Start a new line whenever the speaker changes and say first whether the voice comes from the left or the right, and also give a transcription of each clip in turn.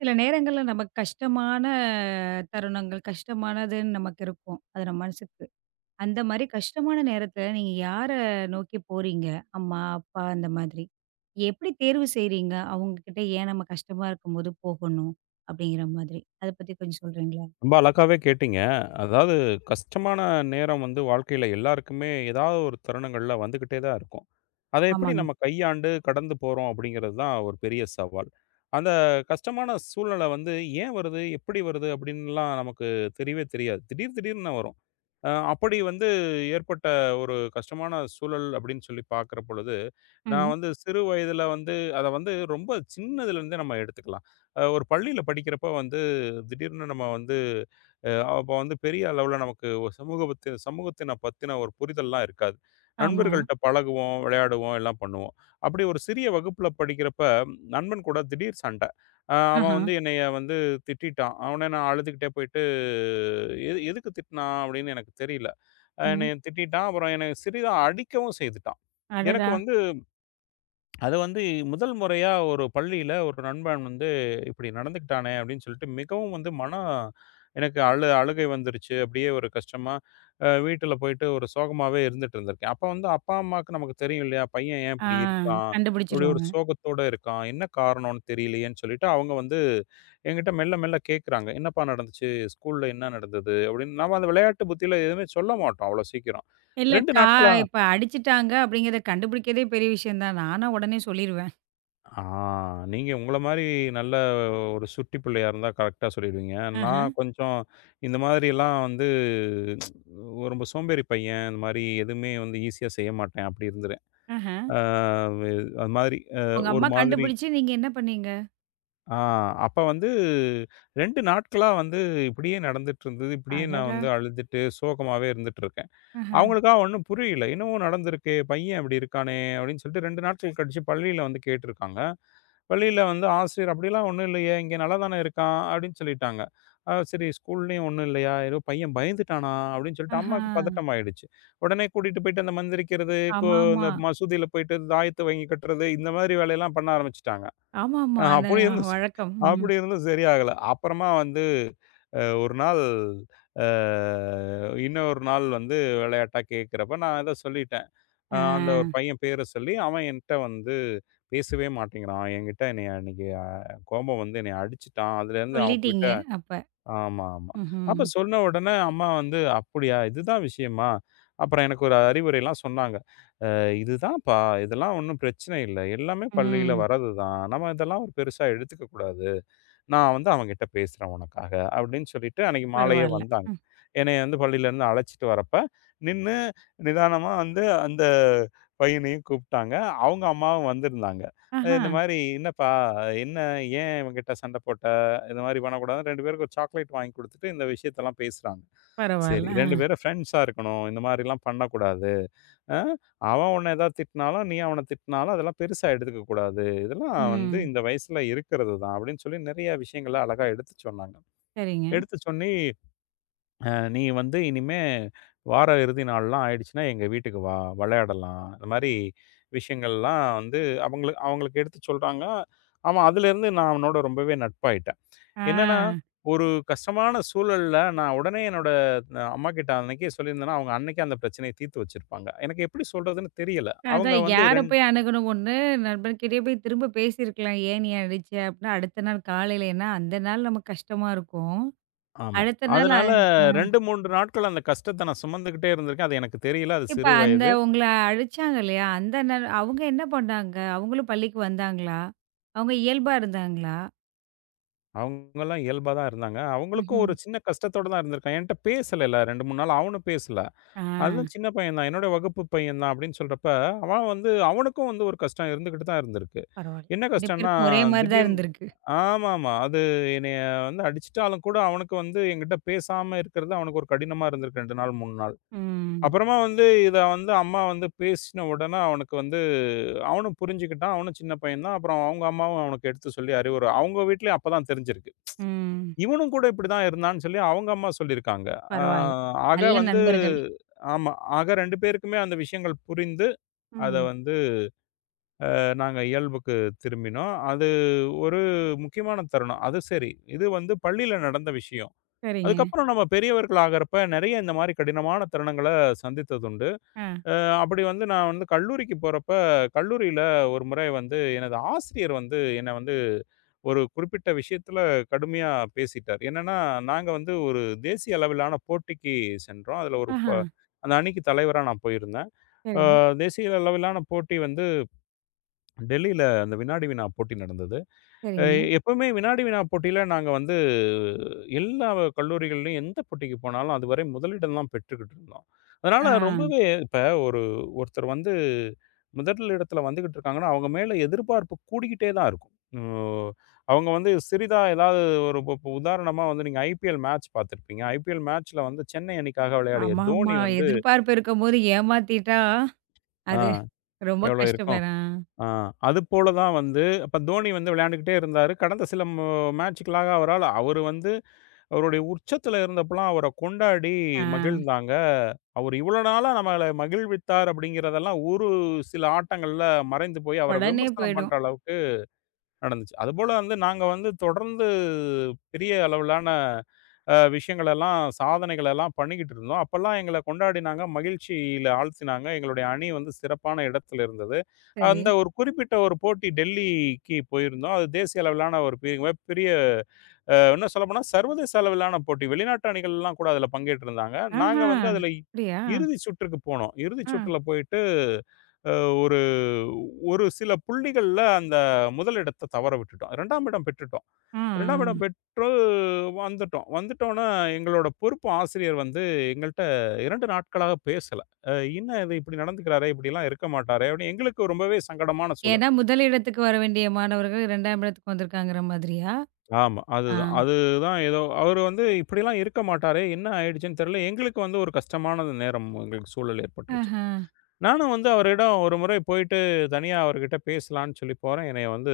right: சில நேரங்கள்ல நமக்கு கஷ்டமான தருணங்கள், கஷ்டமானதுன்னு நமக்கு இருக்கும். அது நம்ம மனசுக்கு. அந்த மாரி கஷ்டமான நேரத்துல நீங்க யார நோக்கி போறீங்க? அம்மா, அப்பா அந்த மாதிரி. எப்படி தேர்வு செய்றீங்க? அவங்ககிட்ட ஏன் நம்ம கஷ்டமா இருக்கும்போது போகணும்? அப்படிங்கிற மாதிரி. அத பத்தி கொஞ்சம் சொல்றீங்களா?
left: ரொம்ப அழகாவே கேட்டீங்க. அதாவது கஷ்டமான நேரம் வந்து வாழ்க்கையில எல்லாருக்குமே ஏதாவது ஒரு தருணங்கள்ல வந்துகிட்டே தான் இருக்கும். அத எப்படி
right: ஆமாங்க.
left: நம்ம கையாண்டு கடந்து போறோம் அப்படிங்கிறது தான் ஒரு பெரிய சவால். அந்த கஷ்டமான சூழ்நிலை வந்து ஏன் வருது? எப்படி வருது? அப்படின்னுலாம் நமக்கு தெரியவே தெரியாது. திடீர் திடீர்னு வரும். அப்படி வந்து ஏற்பட்ட ஒரு கஷ்டமான சூழல் அப்படின்னு சொல்லி பார்க்குற பொழுது, நான்
right: ம்.
left: வந்து சிறு வயதில வந்து அத வந்து ரொம்ப சின்னதுலேருந்தே நம்ம எடுத்துக்கலாம். ஒரு பள்ளியில படிக்கிறப்ப வந்து திடீர்னு நம்ம வந்து அ அப்போ வந்து பெரிய அளவுல நமக்கு ஒரு சமூகத்தின பத்தின ஒரு புரிதல்லாம் இருக்காது.
right: ஆமா.
left: நண்பர்கள்ட்ட பழகுவோம், விளையாடுவோம், எல்லாம் பண்ணுவோம். அப்படி ஒரு சிறிய வகுப்புல படிக்கிறப்ப நண்பன் கூட திடீர் சண்டை. அவன்
right: ஆஹா.
left: வந்து என்னைய வந்து திட்டிட்டான். அவனே நான் அழுதுகிட்டே போயிட்டு, "எது எதுக்கு திட்டினான்?" அப்படின்னு எனக்கு தெரியல.
right: ம்.
left: என்னைய திட்டிட்டான். அப்புறம் என்னைய சிறிதா அடிக்கவும் செய்துட்டான். எனக்கு
right: அடடா!
left: வந்து அது வந்து முதல் முறையா ஒரு பள்ளியில ஒரு நண்பன் வந்து இப்படி நடந்துக்கிட்டானே அப்படின்னு சொல்லிட்டு மிகவும் வந்து மனம் எனக்கு அழுகை வந்துருச்சு. அப்படியே ஒரு கஷ்டமா வீட்டுல போயிட்டு ஒரு சோகமாவே இருந்துட்டு இருந்திருக்கேன். அப்ப வந்து அப்பா, அம்மாவுக்கு நமக்கு தெரியும் இல்லையா? பையன் ஏன்
right: ஆ.
left: இப்படி இருக்கான்? இப்படி ஒரு
right: கண்டுபிடிச்சுருவாங்க.
left: சோகத்தோட இருக்கான். என்ன காரணம்னு தெரியலையேன்னு சொல்லிட்டு அவங்க வந்து என்கிட்ட மெல்ல மெல்ல கேட்குறாங்க. "என்னப்பா நடந்துச்சு? ஸ்கூல்ல என்ன நடந்தது?" அப்படின்னு. நாம அந்த விளையாட்டு புத்தியில எதுவுமே சொல்ல மாட்டோம் அவ்வளோ சீக்கிரம்.
right: இல்ல
left: 2
right: கா
left: நாட்களா
right: இப்ப அடிச்சுட்டாங்க அப்படிங்கிறத கண்டுபிடிக்கிறதே பெரிய விஷயம் தான். நானா உடனே சொல்லிருவேன்.
left: ஆ நீங்க உங்கள மாரி நல்ல ஒரு சுட்டி பிள்ளையா இருந்தா கரெக்ட்டா சொல்லிடுவீங்க.
right: ஆஹ.
left: நான் கொஞ்சம் இந்த மாதிரிலாம் வந்து ரொம்ப சோம்பேறி பையன். இந்த மாரி எதுவுமே வந்து ஈஸியா செய்ய மாட்டேன். அப்படி இருந்துறேன்.
right: ஆஹ.
left: ஆ வே அது மாதிரி
right: உங்க
left: ஒரு
right: அம்மா
left: மாதிரி
right: கண்டுபிடிச்சு நீங்க என்ன பண்ணீங்க?
left: ஆ அப்ப வந்து 2 நாட்களா வந்து இப்படியே நடந்துட்டு இருந்தது. இப்படியே நான்
right: அடடா!
left: வந்து அழுதுட்டு சோகமாவே இருந்துட்டு இருக்கேன்.
right: ஆஹா,
left: அவங்களுக்கா ஒண்ணும் புரியல. "என்னவோ நடந்திருக்கே! பையன் இப்படி இருக்கானே!" அப்படின்னு சொல்லிட்டு 2 நாட்கள் கழிச்சு பள்ளியில வந்து கேட்டிருக்காங்க. பள்ளியில வந்து ஆசிரியர், "அப்படிலாம் ஒண்ணும் இல்லையே! இங்க நல்லா தானே இருக்கான்." அப்படின்னு சொல்லிட்டாங்க. சரி ஸ்கூல்லயும் ஒண்ணும் இல்லையா? ஏதோ பையன் பயந்துட்டானா? அப்படின்னு சொல்லிட்டு
right: ஆஹா.
left: அம்மாவுக்கு பதட்டம் ஆயிடுச்சு. உடனே கூட்டிட்டு போயிட்டு அந்த மந்திரிக்கிறது, கோ
right: ஆமாமா.
left: இந்த மசூதியில போயிட்டு தாயத்து வாங்கி கட்டுறது, இந்த மாதிரி வேலையெல்லாம் பண்ண ஆரம்பிச்சுட்டாங்க.
right: ஆமாமா.
left: அ
right: அந்த
left: அப்படி இருந்தும் ச
right: வழக்கம். ம்.
left: அப்படி இருந்தும் சரியாகல. அப்புறமா வந்து அ ஒரு நாள் அ இன்னொரு நாள் வந்து விளையாட்டா கேட்கிறப்ப, நான் ஏதோ சொல்லிட்டேன்.
right: ஆ.
left: அந்த ஒரு பையன் பேர சொல்லி, அவன் என்ட்ட வந்து பேசவே மாட்டேங்கிறான். என்கிட்ட என்னைய அன்னைக்கு கோபம் வந்து என்னைய அடிச்சுட்டான். அதுலேருந்து
right: சொல்லிட்டீங்க
left: அவன்கிட்ட
right: அப்ப.
left: ஆமா, ஆமா.
right: ம்ஹ்ம்.
left: அப்ப சொன்ன உடனே அம்மா வந்து, "அப்படியா? இதுதான் விஷயமா?" அப்புறம் எனக்கு ஒரு அறிவுரைலாம் சொன்னாங்க. இதுதான்ப்பா, இதெல்லாம் ஒண்ணும் பிரச்சனை இல்ல. எல்லாமே பள்ளியில
right: ம்.
left: வர்றது தான். நம்ம இதெல்லாம் ஒரு பெருசா எடுத்துக்க கூடாது. நான் வந்து அவன்கிட்ட பேசுறேன் உனக்காக." அப்படின்னு சொல்லிட்டு அன்னைக்கு மாலையே
right: பரவால்ல.
left: வந்தாங்க.
right: ம்.
left: என்னைய வந்து பள்ளியிலேருந்து அழைச்சிட்டு வரப்ப, நின்னு நிதானமா வந்து அந்த பையனையும் கூப்பிட்டாங்க. அவங்க அம்மாவும் வந்திருந்தாங்க.
right: ஆஹா.
left: இந்த மாரி, "என்னப்பா, என்ன ஏன் இவன்கிட்ட சண்டை போட்ட? இந்த மாரி பண்ணக்கூடாதுன்னு" 2 பேருக்கும் ஒரு சாக்லேட் வாங்கி குடுத்துட்டு இந்த விஷயத்தெல்லாம் பேசுறாங்க. சரி.
right: பரவால்ல.
left: 2
right: ஆ.
left: பேரும் ஃப்ரெண்ட்ஸா இருக்கணும். இந்த மாரிலாம் பண்ணக்கூடாது. அ அவன் உன்ன ஏதாவது திட்டினாலும், நீ அவன திட்டினாலும் அதெல்லாம் பெருசா எடுத்துக்க கூடாது. இதெல்லாம் வந்து
right: ம்.
left: இந்த வயசுல இருக்கிறது தான் அப்படின்னு சொல்லி நெறைய விஷயங்கள அழகா எடுத்து சொன்னாங்க.
right: சரிங்க.
left: எடுத்து சொல்லி அ நீ வந்து இனிமே வார இறுதி நாள்லாம் ஆயிடுச்சுன்னா, எங்க வீட்டுக்கு வா! விளையாடலாம். இந்த மாரி விஷயங்கள்லாம் வந்து அவங்களுக்கு அவங்களுக்கு எடுத்து சொல்றாங்க. அவன் அதிலேருந்து நான் அவனோட ரொம்பவே நட்பாயிட்டேன்.
right: ஆ.
left: என்னன்னா, ஒரு கஷ்டமான சூழல்ல நான் உடனே என்னோட அம்மாகிட்ட அன்னைக்கே சொல்லியிருந்தேன்னா, அவங்க அன்னைக்கே அந்த பிரச்சனைய தீர்த்து வச்சிருப்பாங்க. எனக்கு எப்படி சொல்றதுன்னு தெரியல.
right: அதான்
left: அவங்க வந்து
right: யார போய் அணுகணும் ஒண்ணு, நண்பர்கிட்டயே போய் திரும்ப பேசியிருக்கலாம். ஏன் நீ அடிச்ச? அப்டின்னா அடுத்த நாள் காலையிலன்னா, அந்த நாள் நமக்கு கஷ்டமா இருக்கும்.
left: ஆமா.
right: அடுத்த நாள்
left: அதனால
right: ஆ.
left: 2, 3 நாட்கள் அந்த கஷ்டத்த நான் சுமந்துகிட்டே இருந்திருக்கேன். அது எனக்கு தெரியல. அது
right: இப்ப
left: சிறு
right: அந்த
left: வயது.
right: உங்கள அழிச்சாங்க இல்லையா? அந்த நேர அவங்க என்ன பண்ணாங்க? அவங்களும் பள்ளிக்கு வந்தாங்களா? அவங்க இயல்பா இருந்தாங்களா?
left: அவங்கலாம் இயல்பா தான் இருந்தாங்க. அவங்களுக்கும்
right: ம்ஹ்ம்.
left: ஒரு சின்ன கஷ்டத்தோட தான் இருந்திருக்காங்க. என்ட்ட பேசலைல 2, 3 நாள் அவனும் பேசல.
right: ஆ.
left: அதுவும் சின்ன பையன் தான். என்னோட வகுப்பு பையன் தான் அப்படின்னு சொல்றப்ப, அவன் வந்து அவனுக்கும் வந்து ஒரு கஷ்டம் இருந்துகிட்டு தான் இருந்திருக்கு.
right: பரவால்ல.
left: என்ன
right: 2
left: கஷ்டம்ன்னா,
right: பேருக்கும் ஒரே மாரி தான்
left: திடீர்னு
right: இருந்திருக்கு.
left: ஆமாமா. அது என்னைய வந்து அடிச்சுட்டாலும் கூட அவனுக்கு வந்து என்கிட்ட பேசாம இருக்கிறது அவனுக்கு ஒரு கடினமா இருந்திருக்கு 2 நாள், 3 நாள்.
right: ம்.
left: அப்புறமா வந்து இத வந்து அம்மா வந்து பேசின உடனே அவனுக்கு வந்து அவனும் புரிஞ்சுக்கிட்டான். அவனும் சின்ன பையன் தான். அப்புறம் அவங்க அம்மாவும் அவனுக்கு எடுத்து சொல்லி அறிவுரை அவங்க வீட்லயும் அப்பதான் தெரிஞ்சிருக்கு.
right: ம்.
left: இவனும் கூட இப்படிதான் இருந்தான்னு சொல்லி அவங்க அம்மா சொல்லியிருக்காங்க. ஆ
right: பரவால்ல.
left: ஆக
right: நல்ல
left: வந்து
right: நண்பர்கள்.
left: ஆமா. ஆக 2 பேருக்குமே அந்த விஷயங்கள் புரிந்து, அத
right: ம்.
left: வந்து நாங்க இயல்புக்கு திரும்பினோம். அது ஒரு முக்கியமான தருணம். அது சரி. இது வந்து பள்ளியில நடந்த விஷயம்.
right: சரிங்க.
left: அதுக்கப்புறம் நம்ம பெரியவர்கள் ஆகறப்ப நெறைய இந்த மாரி கடினமான தருணங்கள சந்தித்ததுண்டு.
right: ஆ.
left: அ அப்படி வந்து நான் வந்து கல்லூரிக்கு போறப்ப, கல்லூரியில ஒரு முறை வந்து எனது ஆசிரியர் வந்து என்ன வந்து ஒரு குறிப்பிட்ட விஷயத்துல கடுமையா பேசிட்டார். என்னன்னா, நாங்க வந்து ஒரு தேசிய அளவிலான போட்டிக்கு சென்றோம். அதுல ஒரு ப
right: ஆஹா.
left: அந்த அணிக்கு தலைவரா நான் போயிருந்தேன். அ
right: சரி,
left: தேசிய அளவிலான போட்டி வந்து டெல்லியில அந்த வினாடி வினா போட்டி நடந்தது. அ
right: சரிங்க.
left: எப்பவுமே வினாடி வினா போட்டியில நாங்க வந்து எல்லா கல்லூரிகள்லயும் எந்த போட்டிக்கு போனாலும் அதுவரை முதலிடம் தான் பெற்றுக்கிட்டு இருந்தோம். அதனால
right: ஆ.
left: ரொம்பவே இப்ப ஒரு ஒருத்தர் வந்து முதல் இடத்துல வந்துகிட்டு இருக்காங்கன்னா, அவங்க மேல எதிர்பார்ப்பு கூடிக்கிட்டே தான் இருக்கும். ம். அவங்க வந்து சிறிதா ஏதாவது ஒரு இப்ப இப்ப உதாரணமா வந்து நீங்க ஐபிஎல் மேட்ச் பார்த்திருப்பீங்க. ஐபிஎல் மேட்ச்ல வந்து சென்னை அணிக்காக விளையாடிய
right: ஆமா, ஆமா.
left: தோனி வந்து
right: எதிர்பார்ப்பு இருக்கும்போது ஏமாத்திட்டா,
left: ஆ
right: அது ரொம்ப
left: எவ்வளோ
right: கஷ்டமே
left: இருக்கும்?
right: தான்.
left: ஆ. அதுபோல தான் வந்து அப்ப தோனி வந்து விளையாண்டுக்கிட்டே இருந்தாரு. கடந்த சில மேட்சுகளாக அவரால அவரு வந்து அவருடைய உச்சத்தில இருந்தப்பலாம் அவர கொண்டாடி
right: ஆ.
left: மகிழ்ந்தாங்க. அவரு இவ்வளோ நாளா நம்மள மகிழ்வித்தார் அப்படிங்கிறதெல்லாம் ஒரு சில ஆட்டங்கள்ல மறைந்து போய் அவர
right: உடனே
left: விமர்சனம் பண்ற
right: போயிடும்.
left: அளவுக்கு நடந்துச்சு. அதுபோல வந்து நாங்க வந்து தொடர்ந்து பெரிய அளவிலான விஷயங்களெல்லாம், சாதனைகளெல்லாம் பண்ணிக்கிட்டு இருந்தோம். அப்பல்லாம் எங்கள கொண்டாடினாங்க, மகிழ்ச்சியில ஆழ்த்தினாங்க. எங்களுடைய அணி வந்து சிறப்பான இடத்துல இருந்தது.
right: சரி.
left: அந்த ஒரு குறிப்பிட்ட ஒரு போட்டி டெல்லிக்கு போயிருந்தோம். அது தேசிய அளவிலான ஒரு பெரிய பெரிய இன்னும் சொல்லப்போனா சர்வதேச அளவிலான போட்டி. வெளிநாட்டு அணிகள்லாம் கூட அதில பங்கேற்றிருந்தாங்க. நாங்க
right: ஆஹா!
left: வந்து அதில
right: அப்படியா?
left: இறுதி சுற்றுக்கு போனோம். இறுதி
right: ஆ.
left: சுற்றுல போயிட்டு அ ஒரு ஒரு சில புள்ளிகள்ல அந்த முதலிடத்த தவற விட்டுட்டோம். 2ஆம் இடம் பெற்றுட்டோம்.
right: ஆ. ஆ.
left: 2ஆம் இடம் பெற்று வந்துட்டோம். வந்துட்டோனே எங்களோட பொறுப்பு ஆசிரியர் வந்து எங்கள்ட்ட 2 நாட்களாக பேசல. "அ என்ன இது இப்படி நடந்துக்கிறாரே! இப்படிலாம் இருக்க மாட்டாரே!" அப்படின்னு எங்களுக்கு ரொம்பவே சங்கடமான சூழல்.
right: ஏன்னா, முதல் இடத்துக்கு வர வேண்டிய மாணவர்கள் 2ஆம் இடத்துக்கு வந்திருக்காங்கிற மாதிரியா?
left: ஆமா.
right: ஆ.
left: அதுதான். அதுதான் ஏதோ அவரு வந்து இப்படிலாம் இருக்க மாட்டாரே! என்ன ஆயிடுச்சுன்னு தெரியல. எங்களுக்கு வந்து ஒரு கஷ்டமான நேரம் எங்களுக்கு சூழல் ஏற்பட்டுருச்சு.
right: ஆஹா.
left: நானும் வந்து அவரிடம் ஒரு முறை போயிட்டு தனியா அவர்கிட்ட பேசலான்னு சொல்லி போறேன். என்னைய வந்து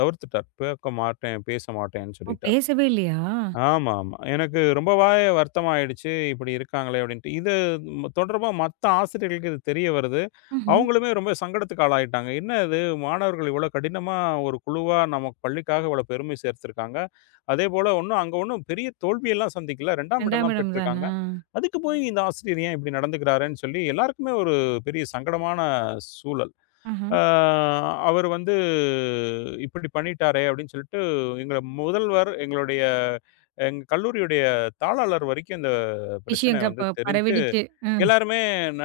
left: தவிர்த்துட்டார். பேக்க மாட்டேன், பேச மாட்டேன்னு
right: ஓ!
left: சொல்லிட்டார்.
right: பேசவே இல்லையா?
left: ஆமா, ஆமா. எனக்கு ரொம்பவே வருத்தமாயிடுச்சு. இப்படி இருக்காங்களே அப்படின்ட்டு. இது தொடர்பா மத்த ஆசிரியர்களுக்கு இது தெரிய வருது.
right: ம்ஹ்ம்.
left: அவங்களுமே ரொம்ப சங்கடத்துக்கு ஆளாயிட்டாங்க. என்ன இது மாணவர்கள் இவ்வளோ கடினமா ஒரு குழுவா நமக்கு பள்ளிக்காக இவ்வளோ பெருமை சேர்த்திருக்காங்க. அதேபோல ஒண்ணும் அங்க ஒண்ணும் பெரிய தோல்வியெல்லாம் சந்திக்கல. 2ஆம் இடம்
right: 2ஆம்
left: தான்
right: இடம்
left: பெற்றிருக்காங்க.
right: தானா?
left: அதுக்கு போய் இந்த ஆசிரியர் ஏன் இப்படி நடந்துக்கிறாருன்னு சொல்லி எல்லாருக்குமே ஒரு பெரிய சங்கடமான சூழல்.
right: ஆஹா.
left: ஆ அவர் வந்து இப்படி பண்ணிட்டாரே! அப்படின்னு சொல்லிட்டு, எங்கள முதல்வர், எங்க கல்லூரியுடைய தாளாளர் வரைக்கும் இந்த பிரச்சனை
right: விஷயம் க
left: வந்து
right: ப
left: தெரிஞ்சு,
right: பரவிடுச்சு. ம்.
left: எல்லாருமே ந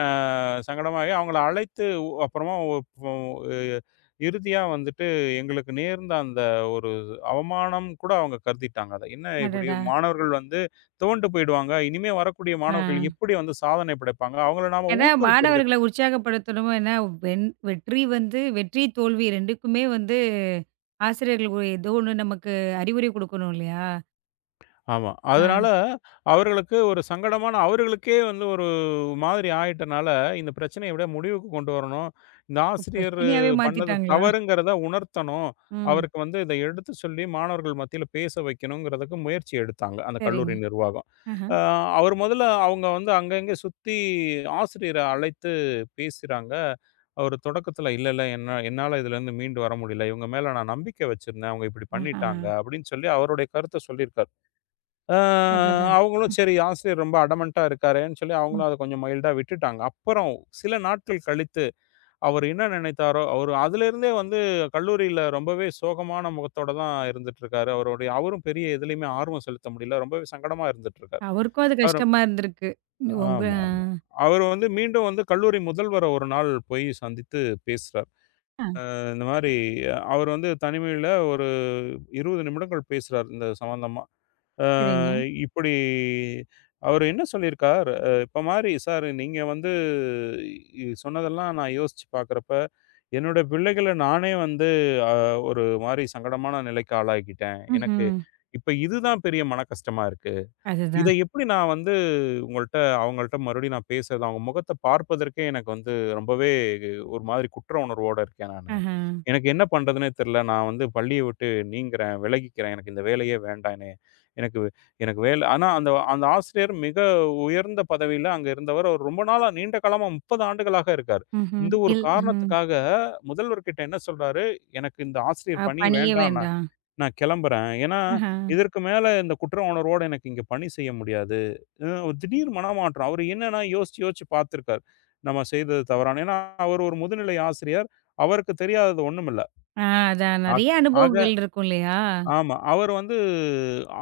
left: சங்கடமாகி அவங்கள அழைத்து அப்புறமா ஒ ஒ- எ இறுதியா வந்துட்டு எங்களுக்கு நேர்ந்த அந்த ஒரு அவமானம் கூட அவங்க கருதிட்டாங்க அத. என்ன இப்படி
right: அடடா!
left: மாணவர்கள் வந்து துவண்டு போயிடுவாங்க. இனிமே வரக்கூடிய
right: ஆ.
left: மாணவர்கள் எப்படி வந்து சாதனை படைப்பாங்க? அவங்கள நாம
right: ஏன்னா
left: ஊக்குவிக்கிறது
right: மாணவர்கள உற்சாகப்படுத்தணுமோ ஏன்னா வெற்றி வந்து வெற்றி, தோல்வி 2க்குமே வந்து ஆசிரியர்கள் ஒரு ஏதோ ஒண்ணு நமக்கு அறிவுரை குடுக்கணும் இல்லையா?
left: ஆமா.
right: ஆ.
left: அதனால அவர்களுக்கு ஒரு சங்கடமான அவர்களுக்கே வந்து ஒரு மாதிரி ஆயிட்டனால, இந்த பிரச்சனைய எப்படியா முடிவுக்கு கொண்டு வரணும். இந்த
right: இப்ப
left: ஆசிரியர்
right: பிரச்சனையாவே
left: பண்ணது
right: மாத்திட்டாங்களா?
left: தவறுங்கிறத உணர்த்தணும்.
right: ம்.
left: அவருக்கு வந்து இத எடுத்து சொல்லி மாணவர்கள் மத்தியில பேச வைக்கணுங்கிறதுக்கு முயற்சி எடுத்தாங்க. அந்த
right: சரிங்க.
left: கல்லூரி நிர்வாகம்.
right: ஆஹா.
left: அ அவர் முதல்ல அவங்க வந்து அங்கங்க சுத்தி ஆசிரியர அழைத்து பேசுறாங்க. அவரு தொடக்கத்துல இல்ல, இல்ல என்ன என்னால இதுலருந்து மீண்டு வர முடியல. இவங்க மேல நான் நம்பிக்கை வச்சிருந்தேன். அவங்க இப்படி
right: ம். ஆ.
left: பண்ணிட்டாங்க அப்படின்னு சொல்லி அவருடைய கருத்த சொல்லியிருக்காரு. அ
right: அடடா!
left: அவங்களும் சரி ஆசிரியர் ரொம்ப அடமன்ட்டா இருக்காரேன்னு சொல்லி
right: ம்.
left: அவங்களும் அத கொஞ்சம் மைல்டா விட்டுட்டாங்க. அப்புறம் சில நாட்கள் கழித்து அவர் என்ன நினைத்தாரோ, அவரு அதிலிருந்தே வந்து கல்லூரியில ரொம்பவே சோகமான முகத்தோட தான் இருந்துட்டுருக்காரு. அவருடைய அவரும் பெரிய எதுலயுமே ஆர்வம் செலுத்த முடியல. ரொம்பவே சங்கடமா இருந்துட்டுருக்காரு.
right: அவருக்கும் அது
left: அவரு
right: கஷ்டமா இருந்திருக்கு. உங்க
left: ஆமா, ஆமா. அவரு வந்து மீண்டும் வந்து கல்லூரி முதல்வர ஒரு நாள் போய் சந்தித்து பேசுறார்.
right: ஆ. ஆ.
left: இந்த மாரி அவர் வந்து தனிமையில ஒரு 20 நிமிடங்கள் பேசுறார் இந்த சம்மந்தமா. அ
right: சரிங்க.
left: இப்படி அவரு என்ன சொல்லியிருக்கார், இப்ப மாரி "சார் நீங்க வந்து சொன்னதெல்லாம் நான் யோசிச்சு பார்க்குறப்ப, என்னோட பிள்ளைகள நானே வந்து அ ஒரு மாரி சங்கடமான நிலைக்கு ஆளாக்கிட்டேன். எனக்கு
right: ம்ஹ்ம்.
left: இப்ப இதுதான் பெரிய மன கஷ்டமா இருக்கு. இத
right: அதுதான்.
left: எப்படி நான் வந்து உங்கள்ட்ட அவங்கள்ட்ட மறுபடியும் நான் பேசுறது?" அவங்க முகத்த பார்ப்பதற்கே எனக்கு வந்து ரொம்பவே ஒரு மாதிரி குற்ற உணர்வோட இருக்கேன் நான்.
right: ஆஹா.
left: எனக்கு என்ன பண்றதுன்னே தெரியல. நான் வந்து பள்ளிய விட்டு நீங்குறேன், விலகிக்கிறேன். எனக்கு இந்த வேலையே வேண்டானே. எனக்கு எனக்கு வேலை ஆனா அந்த அந்த ஆசிரியர் மிக உயர்ந்த பதவியில அங்க இருந்தவர். அவர் ரொம்ப நாளா நீண்ட காலமா 30 ஆண்டுகளாக இருக்காரு.
right: ம்ஹ்ம்.
left: இந்த ஒரு
right: ம்.
left: காரணத்துக்காக முதல்வர்கிட்ட என்ன சொல்றாரு, "எனக்கு இந்த
right: அ
left: ஆசிரியர் பணி
right: பணியே
left: வேண்டாம். நான்
right: வேண்டாம்.
left: நான் கிளம்புறேன். ஏன்னா,
right: ஆஹா.
left: இதற்கு மேல இந்த குற்ற உணர்வோட எனக்கு இங்க பணி செய்ய முடியாது." ஒரு திடீர் மனமாற்றம். அவரு என்னன்னா யோசிச்சு யோசிச்சு பார்த்துருக்காரு. நம்ம செய்தது தவறான ஏன்னா, அவர் ஒரு முதுநிலை ஆசிரியர். அவருக்கு தெரியாதது ஒண்ணுமில்ல.
right: ஆ, அதான்
left: ஆக்
right: நெறைய
left: ஆக
right: அனுபவங்கள் இருக்கும் இல்லையா?
left: ஆமா. அவர் வந்து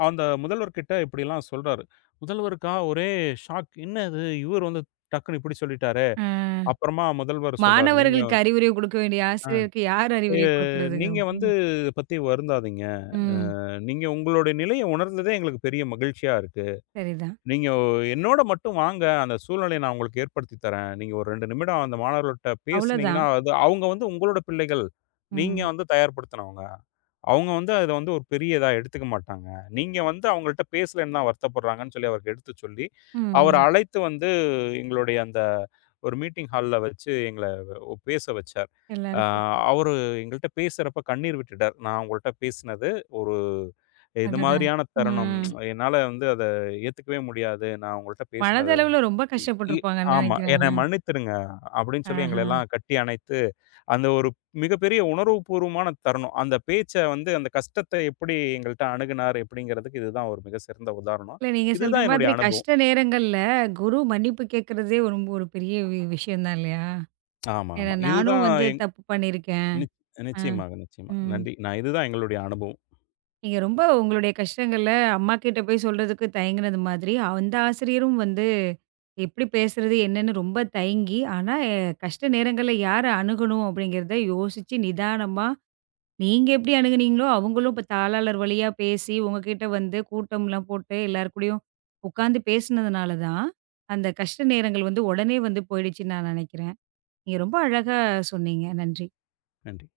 left: அந்த முதல்வர்கிட்ட இப்படிலாம் சொல்றாரு. முதல்வருக்கா ஒரே ஷாக். என்ன இது? இவர் வந்து டக்குன்னு இப்படி சொல்லிட்டாரே!
right: ஆ.
left: அப்புறமா முதல்வர் சொல்றாரு. நீங்க
right: மாணவர்களுக்கு அறிவுரை குடுக்க வேண்டிய
left: அ
right: ஆசிரியருக்கு யார்
left: "எ
right: அறிவுரை குடுக்குறதுங்க?
left: நீங்க வந்து
right: ம்.
left: இத பத்தி வருந்தாதீங்க. அ
right: ம்.
left: நீங்க உங்களுடைய நிலைய உணர்ந்ததே எங்களுக்கு பெரிய மகிழ்ச்சியா இருக்கு."
right: சரிதான்.
left: நீங்க என்னோட மட்டும் வாங்க. அந்த சூழ்நிலைய நான் உங்களுக்கு ஏற்படுத்தி தரேன். நீங்க ஒரு 2 நிமிடம் அந்த மாணவர்கள்ட்ட பேசுனீங்கன்னா,
right: அவ்வளோதான்.
left: அது அவங்க வந்து உங்களோட பிள்ளைகள். நீங்க
right: ம்.
left: வந்து தயார்படுத்துனவங்க. அவங்க வந்து அத வந்து ஒரு பெரிய இதா எடுத்துக்க மாட்டாங்க. நீங்க வந்து அவங்கள்ட்ட பேசலன்னு தான் வருத்தப்படுறாங்கன்னு சொல்லி அவருக்கு எடுத்து சொல்லி, அவர
right: ம்.
left: அழைத்து வந்து எங்களுடைய அந்த ஒரு மீட்டிங் ஹால்ல வச்சு எங்கள பேச வச்சார். அ
right: எல்லாருக்கும்
left: அவரு எங்கள்ட்ட பேசுறப்ப கண்ணீர் விட்டுட்டார். நான் உங்கள்ட்ட பேசினது ஒரு இது
right: அடடா!
left: மாதிரியான தருணம்.
right: ம்.
left: என்னால வந்து அத ஏத்துக்கவே முடியாது. நான் உங்கள்ட்ட பேசினது.
right: மனதளவுல ரொம்ப
left: இ
right: கஷ்டப்பட்டுருப்பாங்கன்னு
left: ஆமா.
right: நெனைக்கிறேன்.
left: "என்ன மன்னித்துருங்க" அப்படின்னு சொல்லி
right: ஆஹா.
left: எங்கள எல்லாம் கட்டி அணைத்து, அந்த ஒரு மிகப்பெரிய உணர்வுபூர்வமான தருணம். அந்த பேச்ச வந்து அந்த கஷ்டத்த எப்படி எங்கள்ட்ட அணுகுனார் எப்படிங்கிறதுக்கு இதுதான் ஒரு மிக சிறந்த உதாரணம்.
right: இல்ல நீங்க சொல்ற
left: இதுதான் என்னுடைய
right: மாதிரி
left: அனுபவம்.
right: கஷ்ட நேரங்கள்ல குரு மன்னிப்பு கேட்கறதே ரொம்ப ஒரு பெரிய விஷயம் தான் இல்லையா?
left: ஆமா,
right: ஏன்னா
left: ஆமா.
right: நானும்
left: இதுதான்
right: வந்து தப்பு பண்ணியிருக்கேன்.
left: நிச்
right: ஆ,
left: நிச்சயமாக, நிச்சயமா.
right: ம்.
left: நன்றி. நான் இதுதான் எங்களுடைய அனுபவம்.
right: நீங்க ரொம்ப உங்களுடைய கஷ்டங்கள அம்மா கிட்ட போய் சொல்றதுக்கு தயங்குனது மாதிரி, அந்த ஆசிரியரும் வந்து எப்படி பேசுறது என்னன்னு ரொம்ப தயங்கி, ஆனா கஷ்ட நேரங்கள்ல யார அணுகணும் அப்படிங்கிறத யோசிச்சு நிதானமா நீங்க எப்படி அணுகுனீங்களோ, அவங்களும் இப்ப தாளாளர் வழியா பேசி, உங்ககிட்ட வந்து கூட்டம்லாம் போட்டு எல்லார் கூடயும் உட்காந்து பேசினதுனால தான், அந்த கஷ்ட நேரங்கள் வந்து உடனே வந்து போயிடுச்சுன்னு நான் நெனைக்கிறேன். நீங்க ரொம்ப அழகா சொன்னீங்க. நன்றி.
left: நன்றி.